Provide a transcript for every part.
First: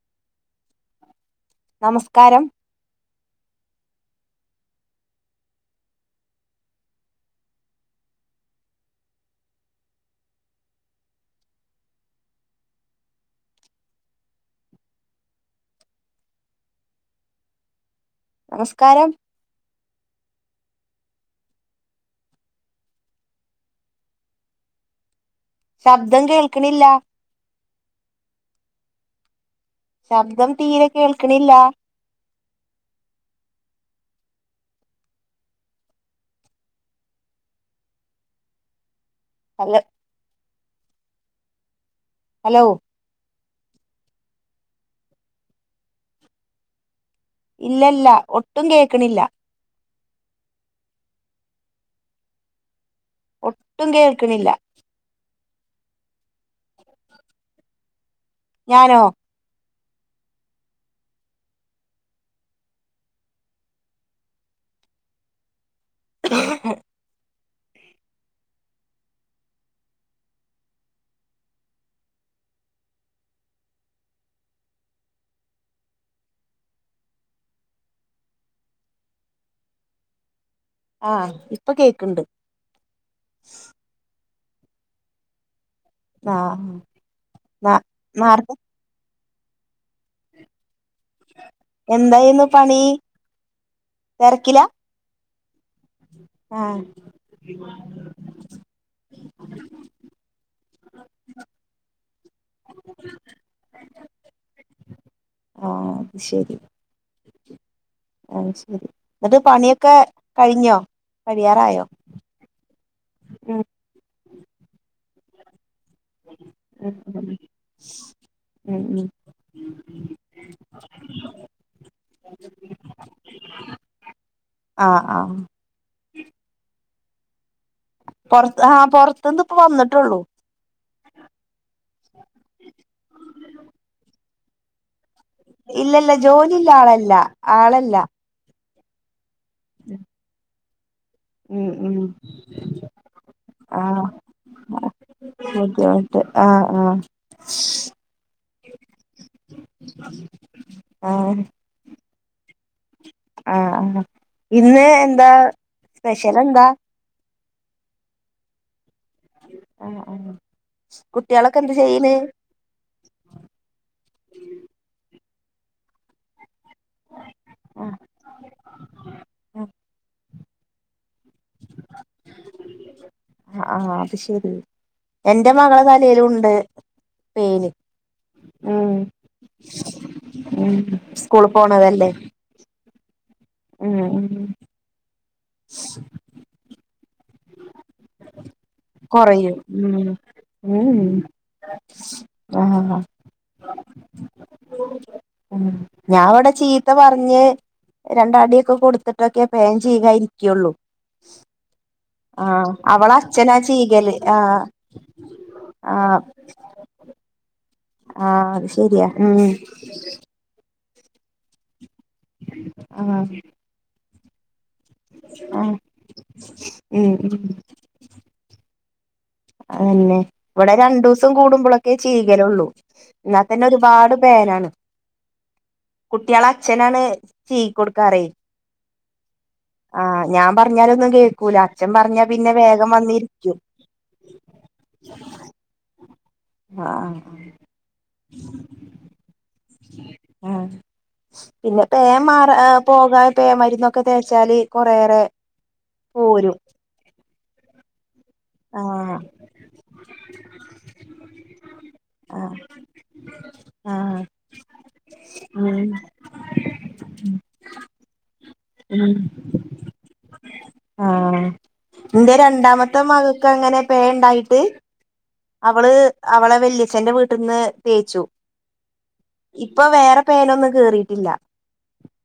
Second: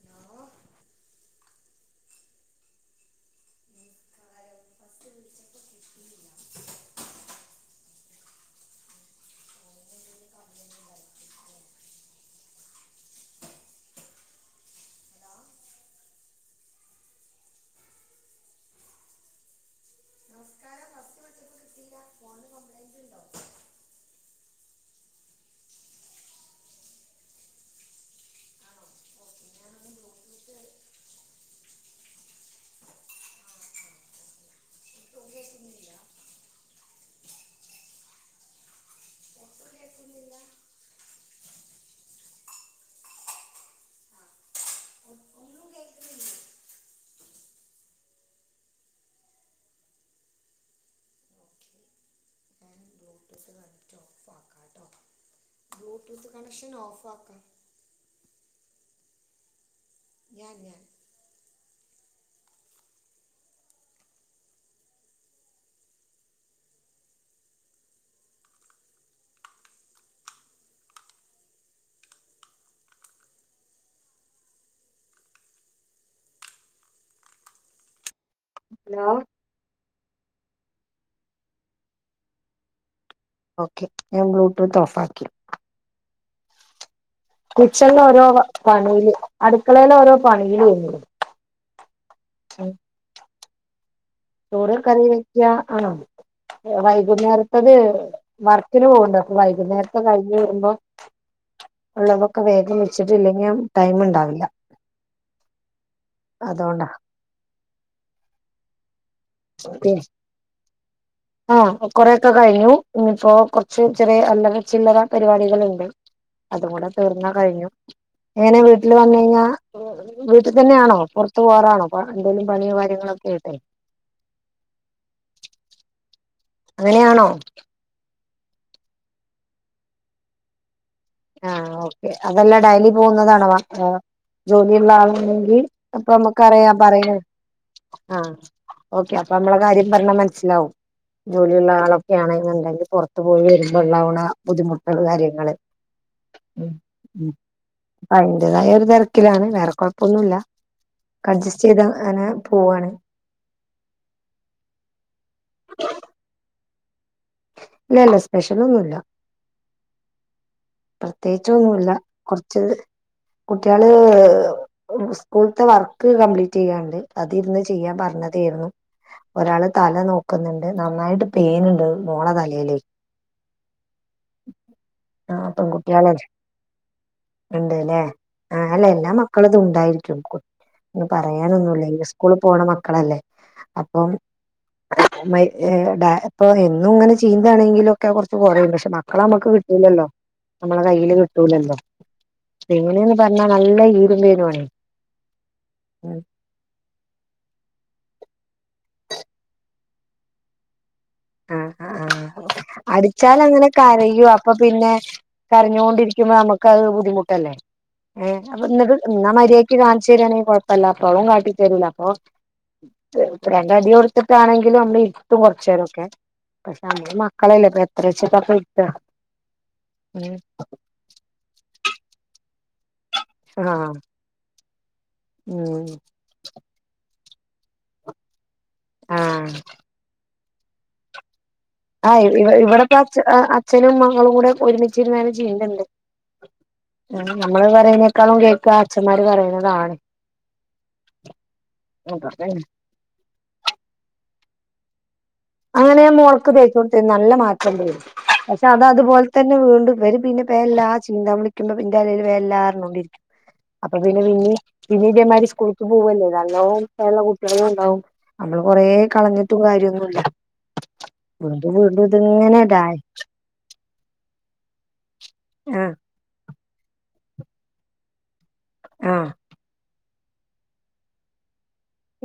Hello നമസ്കാരം ഉ [inaudible] complaint ഉണ്ടായിട്ടില്ലേ ഹലോ നമസ്കാരം ഫോ കപ്ലൈന്റ് ഉണ്ടോ [inaudible] ശബ്ദം കേൾക്കണില്ല. ആണോ ഓക്കെ ഞാനൊന്ന് ശബ്ദം ബ്ലൂടൂത്ത് ആ തീരെ ആ കേൾക്കണില്ല ഓക്കെ ഒട്ടും കേൾക്കുന്നില്ല ഒട്ടും ഹലോ കേൾക്കുന്നില്ല ഹലോ ആ ഒ- ഒന്നും കേൾക്കുന്നില്ല ഇല്ലല്ല ഒട്ടും കേക്കണില്ല ഓക്കെ ഞാൻ ബ്ലൂടൂത്ത് ഒട്ടും കണക്ട് ഓഫ് കേൾക്കണില്ല ആക്കാം ബ്ലൂടൂത്ത് കണക്ഷൻ ഓഫാക്ക് ഞാനോ ഞാൻ ഞാൻ ആ ഹലോ ആഹ് ഇപ്പം കേക്ക്ണ്ട് ഓക്കെ ഞാൻ ബ്ലൂടൂത്ത് ഓഫാക്കി ആഹ് ന കിച്ചണില് ഓരോ നേർത്തെ പണീല് അട്ക്കളേല് ഓരോ പണീലേനി എന്തായിരുന്നു പണി തിരക്കില ചോറ് കറി വെക്ക ആണോ ആഹ് വൈകുന്നേരത്തത് വർക്കിന് പോവ്ണ്ട് അപ്പോ വൈകുന്നേരത്തെ കഴ്ഞ്ഞ് വര്മ്പോ ഉള്ളതൊക്കെ വേഗം വെച്ചിട്ട്ല്ലെങ്കി ടൈമ് ഇണ്ടാവില്ല ആഹ് അത് ശെരി അതുകൊണ്ടാ അത് ശെരി ഇന്നെട്ട് പണിയൊക്കെ കഴിഞ്ഞോ കഴിയാറായോ? കൊറേക്കെ കഴിഞ്ഞു ഇനിയിപ്പോ ഉം കൊറച്ച് ചെറ്യേ അല്ലറ ചില്ലറ പരിപാടികള്ണ്ട്. അതും കൂടെ ഉം ഉം തീർന്നാ കഴിഞ്ഞു എങ്ങനെ ഉം വീട്ടില് ഉം വന്നഴിഞ്ഞാ വീട്ട് തന്നെയാണോ പൊറത്ത് പോവാറാണോ പ എന്തേലും പണിയോ കാര്യങ്ങളൊക്കെ ആയിട്ടെ ആഹ് ആഹ് അങ്ങനെയാണോ? പൊറത്ത് ആഹ് പൊറത്ത്ന്ന് ഇപ്പ വന്ന്ട്ടൊള്ളൂ ആഹ് ഓക്കെ അതല്ല ഡെയ്ലി പോവ്ന്നതാണോ വ വ ജോലിയുള്ള ആളെ ങ്കി അപ്പ ഇല്ലല്ല ജോലില്ല നമുക്കറിയ ആളല്ല പറയ്ണെ ആളല്ല ആഹ് ഓക്കെ അപ്പൊ നമ്മളെ കാര്യം പറഞ്ഞാ മനസ്സിലാവും. ഉം ജോലിയുള്ള ഉം ആളൊക്കെയാണ്ന്ന്ണ്ടെങ്കി പൊറത്ത് പോയി വരുമ്പോ ആഹ് ഉണ്ടാവ്ണ ബുദ്ധിമുട്ടേളും കാര്യങ്ങള്. ബുദ്ധിമുട്ട് ഉം ഉം ആഹ് അതിന്റേതായ ഒരു തിരക്കിലാണ് ആഹ് ആഹ് ചെയ്താ അങ്ങനെ പോവാണ് ആഹ് ആഹ് ഇന്ന് എന്താ സ്പെഷ്യലെന്താ? ഇല്ലല്ല സ്പെഷ്യലൊന്നുല്ല ആഹ് ആഹ് കുട്ട്യേളൊക്കെ എന്താ ചെയ്യ്ണ്? ച്ചത് കുട്ട്യേള് സ്കൂള്ത്തെ വർ ക്ക് കംപ്ലീറ്റെയ്യാണ്ട് അത് ഇര്ന്ന് ചെയ്യാൻ ആഹ് പറഞ്ഞതേര്ന്നു ഒരാള് തല നോ ക്ക്ന്ന്ണ്ട് നന്നായിട്ട് പേന്ണ്ട് മോളെ തലേലേ ആഹ് അത് ശെരി ആഹ് എന്റെ മകളെ തലേലുണ്ട്. ഇണ്ട്ല്ലേ ആഹ് അല്ല എല്ലാ മക്കളതും ഉണ്ടായിരിക്കും കു ഉം ഒന്നും സ്കൂൾ പറയാനൊന്നുല്ല ഈ പോണതല്ലേ സ്കൂള് പോണ മക്കളല്ലേ ഉം അപ്പം ഉം [unintelligible] ഇപ്പൊ എന്നും ഇങ്ങനെ ചീന്താണെങ്കിലൊക്കെ കൊറച്ച് കൊറയും പക്ഷെ മ മക്കളെ നമ്മുക്ക് കൊറയും കിട്ടൂലല്ലോ ഉം നമ്മളെ ഉം കയ്യില് കിട്ടൂലല്ലോ ആഹ് എങ്ങനെന്ന് പറഞ്ഞാ നല്ല ഈരും പേനും ആണ്. ഉം ഞാൻ ഇവിടെ ചീ ത്ത പറഞ്ഞ് രണ്ട് അടിയൊക്കെ കൊടുത്തിട്ടൊക്കെ പേൻ ചീകാൻ ഇരിക്കൊള്ളൂ. ആഹ് ആഹ് അവളെ അച്ഛനാ അടിച്ചാലങ്ങനെ ചീകല് കരയൂ അപ്പൊ ആഹ് പിന്നെ ആഹ് കരഞ്ഞോണ്ടിരിക്കുമ്പോ നമ ക്കഹ് ബുദ്ധിമുട്ടല്ലേ ഏഹ് ആഹ് അപ്പ അത് ഇന്നട്ട് ശരിയാ ഇന്ന ഉം മര്യായ്ക്ക് കാണിച്ചു തരാണെങ്കിൽ കൊഴ പ്പല്ല അല്ലാത്തോളും കാട്ടി തരൂല അപ്പോ ആഹ് രണ്ട് അടികൊട് ത്തിട്ടാണെങ്കിലും നമ്മള് ഇര്ത്തും ആഹ് കൊറച്ചേരോക്കെ പക്ഷേ ഉം നമ്മള് ഉം മക്കളല്ലേ എത്രാച്ച്ട്ടാ ഇപ്പം ഇര്ത്താ അഹെന്നെ ഇവിടെ രണ്ടൂസം കൂടുമ്പളോക്കെ ചീകലൊള്ളൂ ഇന്നാ തന്നെ ആഹ് ഒരുപാട് പേനാണ് ഉം കുട്ട്യാളെ അച്ഛനാണ് ചീകികൊടുക്കാറെയ് ആഹ് ആഹ് ഞാൻ പറഞ്ഞാലൊന്നും കേക്കൂല അച്ഛൻ ആഹ് പറഞ്ഞാ ഇവ പിന്നെ വേഗം ഇവിടെപ്പ അച്ച വന്നിരിക്കും അച്ഛനും മകളും കൂടെ ഒരുമിച്ചിരുന്നാൽ ചെയ്യല്ണ്ട് [unintelligible] ആഹ് ഞമ്മള് പറയ ക്കാളും കേക്കാ അച്ഛന്മാർ പറയ്ണതാണ് ആഹ് പിന്നെ പേൻ മാറാ പോകാൻ പേൻ മരുന്നൊക്കെ തേച്ചാല് കൊറേറെ അങ്ങനെ ഞാൻ മോള്ക്ക് തേച്ചുകൊടുതീനിം നല്ല മാ [unintelligible] വരും പഷേ അത് ആഹ് അതുപോലെ തന്നെ വീണ്ടും വരും പിന്നെ പേൻ ഇല്ലാ [unintelligible] [unintelligible] ഇന്റെ തലയിൽ പേൻ ഇല്ലാ ആഹ് പറഞ്ഞോണ്ടിരിക്കും അപ്പ ആഹ് പിന്നെ പിന്നീ പിന്നീ ഇതേമാതിരി ഉം സ്കൂൾക്ക് പോവല്ലേ നല്ലോം പേൻ ഉള്ള കുട്ടിയാളും ഉണ്ടാവും നമ്മള് കൊറേ ഉം കളഞ്ഞിട്ടും കാര്യ ഒന്നും ഇല്ല ആഹ് ഇന്റെ ഡായ് രണ്ടാമത്തെ മകക്ക് അങ്ങനെ പേൻ ഇണ്ടായിട്ട് അവള് ആഹ് അവളെ വല്യച്ഛന്റെ വീട്ട്ന്ന് തേച്ചു ആഹ് ഇപ്പ വേറെ പേനൊന്നും കേറിട്ടില്ല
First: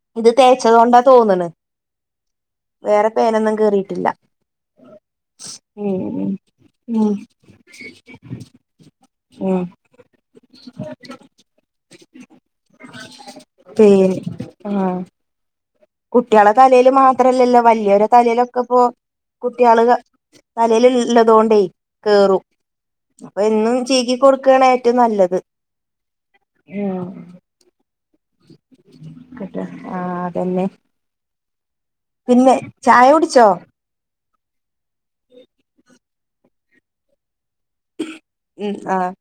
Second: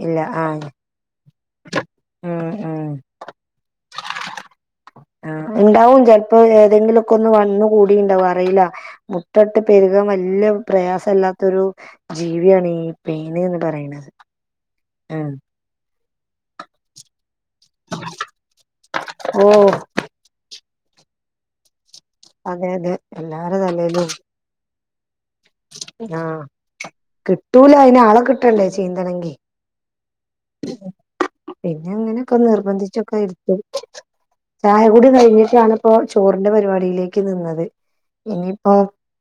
ഇല്ല ഇത് ആഹ് തേച്ചത് കൊണ്ടാ തോന്ന്ണ് ഉം ഉം വേറെ പേനൊന്നും കേറിട്ടില്ല ആഹ് ഇണ്ടാവും ചെലപ്പോ ഏതെങ്കിലും ഒക്കെ ഒന്ന് ഉം വന്ന് കൂ [unintelligible] ഇണ്ടാവോ അറിയില്ല മുട്ട ഇട്ട് പെരുകാൻ വല്ല്യ പ്രയാസം ഇല്ലാത്തൊരു ജീവിയാണീ പേന് പറയ് പേൻ ആഹ് ആഹ് കുട്ട്യാളെ തലേല് മാത്രല്ലല്ലോ വല്ല്യോരെ തലയിലൊക്കെ പ്പോ ഓഹ് കുട്ടിയാള് തലയിൽ ഇള്ളതോണ്ടേ കേറും അതെ അതെ അപ്പം എല്ലാര എന്നും തലേലും ചീകി കൊടു ക്കേണ് ഏറ്റവും നല്ലത് ആഹ് ഉം കിട്ടൂല അയിന് ആളെ കിട്ടണ്ടേ ചീന്തണെങ്കി കിട്ട ആഹ് അതന്നെ പിന്നെ അങ്ങനെയൊക്കെ പിന്നെ ചായ നിർബന്ധിച്ചൊക്കെ കുടിച്ചോ ഇരുത്തും ചായ കൂടി കഴിഞ്ഞിട്ടാണ് ഇപ്പോ ചോറിന്റെ പരിപാടിയിലേക്ക് നിന്നത് ഉം ഇനിയിപ്പോ ആഹ്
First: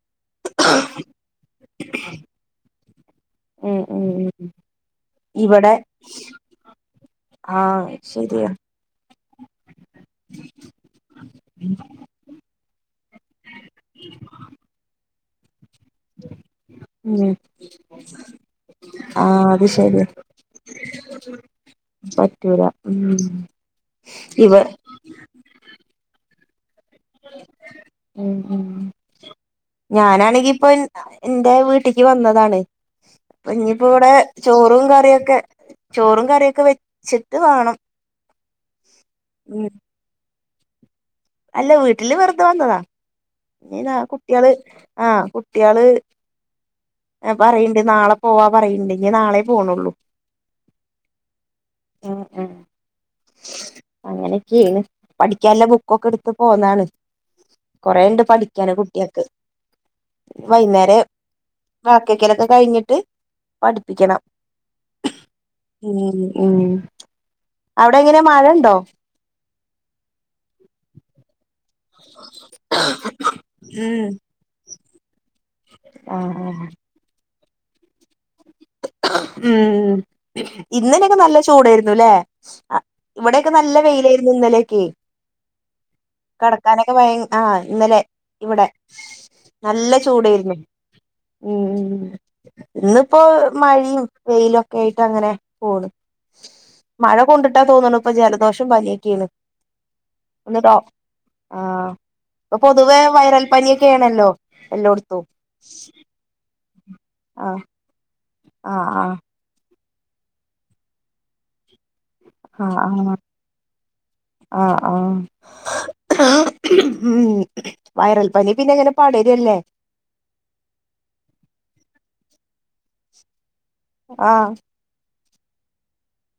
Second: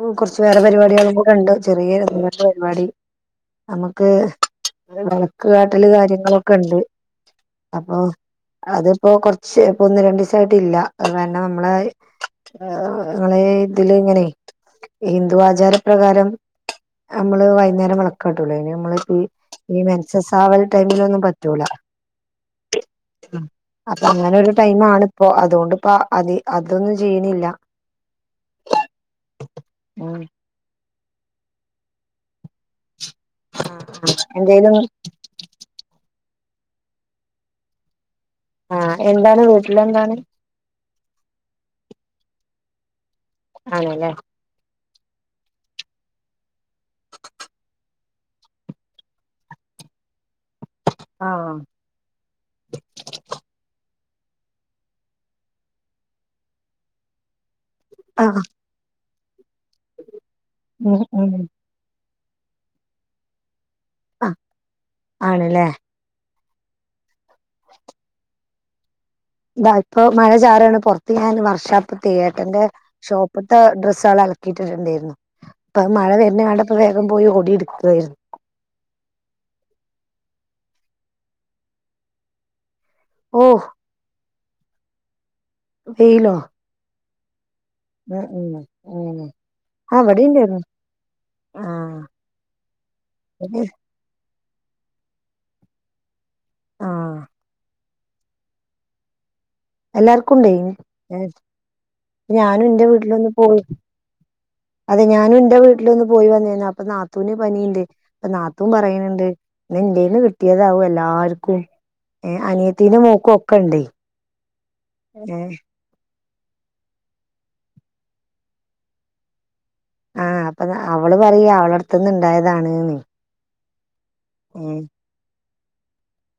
ഉം കൊറച്ച് വേറെ പരിപാടികളും കൂടെ ഉണ്ട് ചെറിയേ ഒന്ന് രണ്ട് പരിപാടി ഉം നമക്ക് ഉം ഉം വളക്ക് ഇവിടെ കാട്ടല് കാര്യങ്ങളൊക്കെ ഇണ്ട് ആഹ് അപ്പോ ശരിയാ അതിപ്പോ കൊറ ച്ച് ഒന്ന് രണ്ടീസായിട്ട് ഇല്ല കാരണം നമ്മളെ ഏഹ് ഇങ്ങളെ ഇതില് ഇങ്ങനെയ് ഹിന്ദു ആചാരപ്രകാരം ഉം നമ്മള് വൈന്നേരം വളക്കാട്ടുലെ ഇനി നമ്മള് ആഹ് അത് ഈ ശരിയാ മെൻസസാവൽ ടൈമിലൊന്നും പറ്റൂല ഉം അപ്പോ അങ്ങനെ ഒരു ഇവ ടൈമ് ആണ് ഇപ്പോ അതുകൊണ്ട് ഇപ്പ അത് അതൊന്നും ചെയ്യ്ണില്ല ഉം ഉം ഉം ഉം ഞാനാണെങ്കി ഇപ്പം ഇന്റെ വീട്ട്ക്ക് വന്നതാണ് ഇപ്പ ഇഞ്ഞിയിപ്പോ ഇവിടെ എന്തേലും ചോറും കറിയൊക്കെ ചോറും കറിയൊക്കെ വെച്ചിട്ട് വാണം ആഹ് എന്താണ് വീട്ടില് എന്താണ് അല്ല വീട്ടില് വെറുതെ വന്നതാ ഇന്ന്താ ആണല്ലേ കുട്ട്യോള് ആ കുട്ട്യോള് പറയിണ്ട് നാളെ പോവാ പറയിണ്ട് ഇനി നാളെ പോണുള്ളൂ ആഹ് അങ്ങനെ ക്കേണ് പഠിക്കാള്ള ബുക്കൊക്കെ എടുത്ത് പോന്നാണ് കൊറെ ആഹ് പഠിക്കാണ്ട് കുട്ട്യോൾക്ക് വൈന്നേരം ഉം ഉം ബാക്കിയൊക്കെല് കഴിഞ്ഞിട്ട് പഠിപ്പിക്കണം ആഹ് ആണല്ലേ ഉം ഉം അവിടെ എങ്ങനെ മഴണ്ടോ ഇതാ ഇപ്പൊ മഴ ചാറാണ് പൊറത്ത് ഞാൻ വർക്ക്ഷാപ്പ്ത്തെ ഏട്ടെന്റെ ഷോപ്പ്ത്തെ ഉം ഡ്രസ്സള് അലക്ക ട്ടിട്ടുണ്ടായിരുന്നു അപ്പൊ മഴ ആഹ് വരുന്ന ആഹ് കണ്ടപ്പോ വേഗം പോയി ഓടി എടുക്കായിരുന്നു ഉം ഇന്നലെയൊക്കെ നല്ല ചൂടേര്ന്നുല്ലേ ഇവിടെക്കെ ഓഹ് നല്ല വെയിലായിരുന്നു ഇന്നലെക്കെ വെയിലോ നടക്കാനൊക്കെ ഭയ ആഹ് ഇന്നലെ ഉം ഉം ഇവിടെ ഉം നല്ല ആഹ് ചൂടേരുന്നു ഇവിടെണ്ടായിരുന്നു ഉം ഉം ആഹ് ഇന്നിപ്പോ മഴയും വെയിലുംക്കെ ആയിട്ട് അങ്ങനെ പോണ് മഴ ആഹ് കൊണ്ടിട്ടാ തോന്നണ് ഇപ്പ ജലദോഷം പനിയൊക്കെയാണ് എല്ലാർക്കുംണ്ടേ ഒന്ന് ഡോ ആ ഇപ്പൊ ഞാനും എന്റെ പൊതുവെ വീട്ടിലൊന്ന് വൈറൽ പോയി പനിയൊക്കെയാണല്ലോ അതെ എല്ലോടത്തും ഞാനും എന്റെ വീട്ടിലൊന്ന് പോയി വന്നേനു അപ്പൊ നാത്തൂന് ആ പനിയുണ്ട് അപ്പ ആ നാത്തൂനും ആ പറയ്ണ് ണ്ട് ഇനി എന്റെന്ന് കിട്ടിയതാവും എല്ലാർക്കും ഏ അനിയത്തിന്റെ മോക്കൊക്കെണ്ടേ ആഹ് ആഹ് ഉം വയറൽ പനി പിന്നെങ്ങനെ പടര്ല്ലേ ആഹ് അപ്പൊ അവള് പറയ അവള് അടുത്ത്ന്ന് ഇണ്ടായതാണ് ആഹ്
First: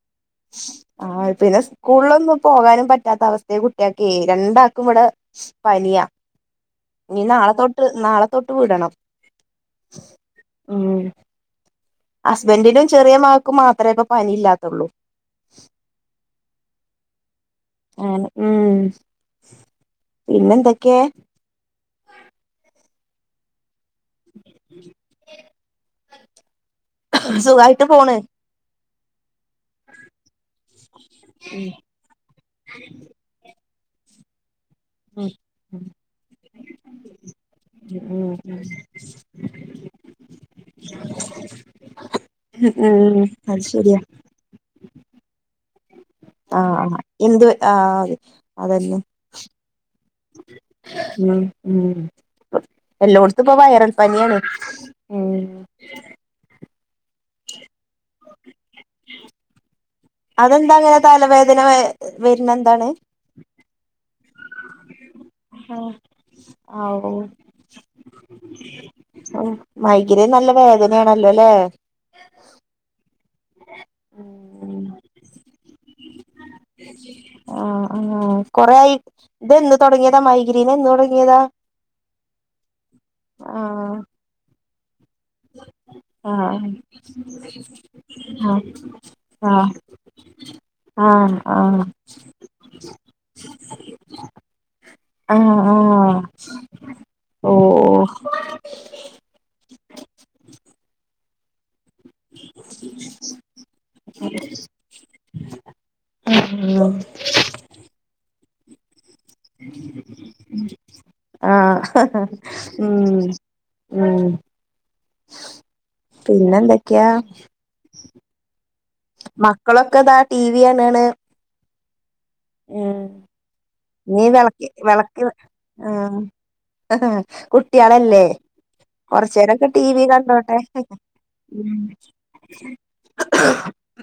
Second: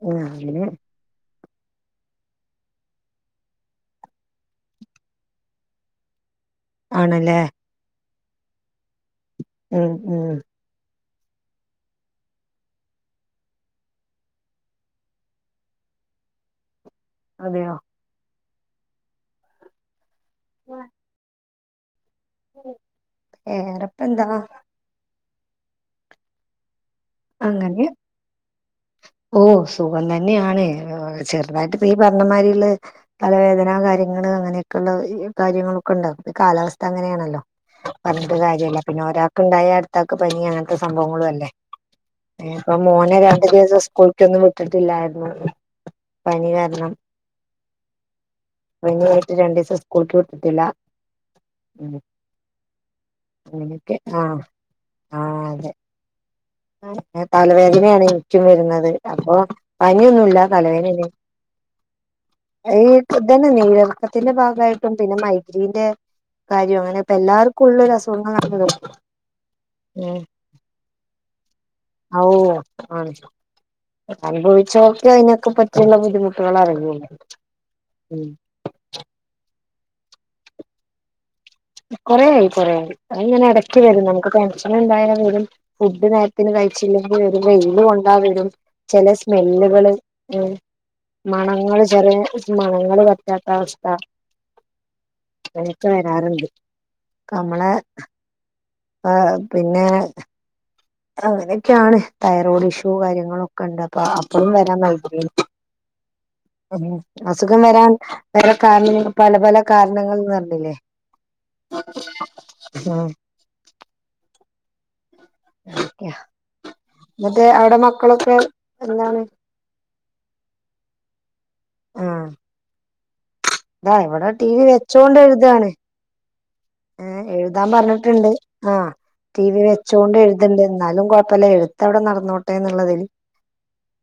ആഹ് അങ്ങനെ ആ പിന്നെ സ്കൂളിലൊന്നും പോകാനും പറ്റാത്ത അവസ്ഥെ കുട്ട്യോക്കെ രണ്ടാക്കും ഇവിടെ പനിയാ ഇനി ആണല്ലേ നാളെത്തോട്ട് നാളെത്തോട്ട് വിടണം ഉം ഉം ഉം ഹസ്ബൻഡിനും ചെറ്യ മകൾക്കും മാത്രമേപ്പ പനിയില്ലാത്തുള്ളൂ അതയോ അങ്ങനെ ഉം പിന്നെ എന്തൊക്കെ വേറെപ്പന്താ അങ്ങനെ സുഖായിട്ട് പോണ് ഓ സുഖം തന്നെയാണ് ഉം ചെറുതായിട്ടിപ പറഞ്ഞമാതിരിയുള്ള തലവേദന കാര്യങ്ങൾ അങ്ങനെയൊക്കെ ഉം ഒക്കൊണ്ടാവു കാര്യങ്ങളൊക്കെ ഉണ്ടാവും ഈ കാലാവസ്ഥ അങ്ങനെയാണല്ലോ ഉം പറഞ്ഞിട്ട് ഉം കാര്യല്ല പിന്നെ ഒരാൾക്ക്ണ്ടായ അടുത്താൾക്ക് പനി അങ്ങനത്തെ സംഭവങ്ങളും അല്ലേ ഇപ്പൊ ഉം മോനെ ഉം രണ്ടു അത് ദിവസം ശരിയാ സ്കൂൾക്കൊന്നും വിട്ടിട്ടില്ലായിരുന്നു പനി കാരണം ആഹ് എന്ത് ആ അത് അതന്നെ പനിയായിട്ട് രണ്ടീസം സ്കൂൾക്ക് വിട്ടിട്ടില്ല ഉം ഉം എല്ലോടുത്ത് പോ വയറൽ എനിക്ക് പനിയാണ് ആഹ് ഉം തലവേദനേണ് ചുറ്റും വരുന്നത് അപ്പൊ പനിയൊന്നുമല്ല അതെന്താ അങ്ങനെ തലവേദനയാണ് തലവേദന വരുന്ന എന്താണ് ഇത് തന്നെ അല്ലിയോ നീരറക്കത്തിന്റെ ഭാഗമായിട്ടും പിന്നെ മൈ- ഇതിന്റെ കാര്യം അങ്ങനെ ഇപ്പ ആവോ എല്ലാർക്കും ഉള്ള ഒരു അസുഖങ്ങള് ആണ് ഇത് ഉം മൈഗ്രൈൻ നല്ല വേദനയാണല്ലോ അല്ലേ ഓ ആണ് അനുഭവിച്ചോർക്കെ അതിനൊക്കെ പറ്റിയുള്ള ബുദ്ധിമുട്ടുകള് അറിയുള്ളു കൊറെ ആയി ഇതെന്ന് തൊടങ്ങിയതാ മൈഗ്രീൻ എന്ന് തൊടങ്ങിയതാ കൊറെയായി കൊറേയായി അതിയിങ്ങനെ ഇടക്ക് ആഹ് വരും നമുക്ക് ടെൻഷൻ ഇണ്ടായ വരും ഫുഡ് നേരത്തിന് ആഹ് കഴിച്ചില്ലെങ്കിൽ വരും വെയിലുകൊണ്ടാ വരും ആഹ് ചെല ആഹ് സ്മെല്ലുകള് ആഹ് മണങ്ങള് ആഹ് ചെറിയ മണങ്ങള് പറ്റാത്ത അവസ്ഥ ആഹ് എനിക്ക് ആഹ് വരാറുണ്ട് നമ്മള് ഓഹ് ആഹ് പിന്നെ- അങ്ങനെക്കെയാണ് തൈറോയ്ഡ് ഇഷ്യൂ കാര്യങ്ങളൊക്കെയിണ്ട് അപ്പാ അപ്പഴും വരാൻ താൽപര്യ [inaudible] അസുഖം വരാൻ വേറെ കാരണങ്ങളൊന്നും- ആഹ് ഹ ഹ ഹ ഉം ഉം [inaudible] പിന്നെ എന്തൊക്കെയാ എന്നിട്ട് അവിടെ മക്കളൊക്കെ എന്താണ് മക്കളൊക്കെ ദാ - ടി വി കാണുവാണ് ആഹ് ഉം ഇതാ ഇനി ഇവിടെ ടി വി വെളക്ക് വെച്ചോണ്ട് വെളക്ക് എഴുതാണ് ആഹ് ഏഹ് എഴുതാം കുട്ടികളല്ലേ പറഞ്ഞിട്ടിണ്ട് ആഹ് ടി വി വെച്ചോണ്ട് എഴുതുണ്ട് എന്നാലും കൊഴപ്പവില്ല ഉം എഴുത്ത് അവിടെ നടന്നോട്ടെന്നുള്ളതില്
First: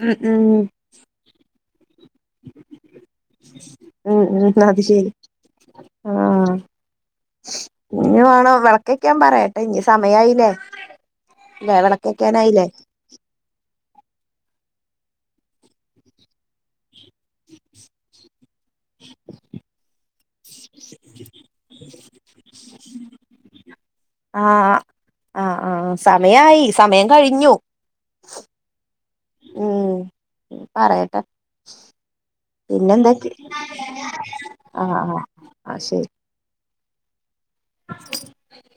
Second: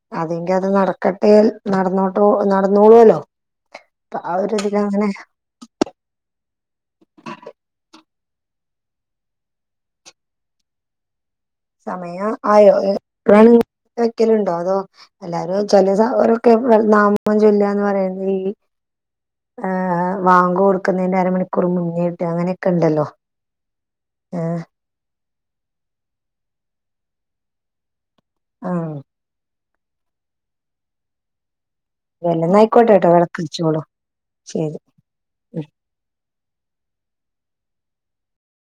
ഉം അതിന്റ അത് ഉം നടക്കട്ടേൽ നടന്നോട്ടു നടന്നോളൂവല്ലോ ഉം അപ്പ ആ ഉം ഒരിതില് അത് ശരി അതിനെ- ആഹ് ഇനി വേണോ വെളക്ക് വെക്കാൻ പറയട്ടെ ഇനി സമയായില്ലേ ഇല്ലേ സമയം വിളക്കക്കാനായില്ലേ ആയോ ഇനി വേണെ- വെക്കലുണ്ടോ അതോ എല്ലാരും ചെലെ സമ ഓരൊക്കെ എ നാമ നാമം ചൊല്ലാന്ന് പറയണത് ഈ- ആഹ് ആഹ് വാങ്കു കൊടുക്കുന്നതിന്റെ അരമണിക്കൂർ മുന്നേയിട്ട് അങ്ങനെയൊക്കെ ഇണ്ടല്ലോ ആഹ് ആ ആഹ് ആഹ് ആഹ് സമയായി സമയം കഴിഞ്ഞു ആഹ് ഉം പറയട്ടെ പിന്നെ വല്ലന്നായിക്കോട്ടെട്ടോ എന്തോ പറ്റി വിളക്കച്ചോളൂ ശരി ആഹ് ആഹ് ആ ശരി [inaudible]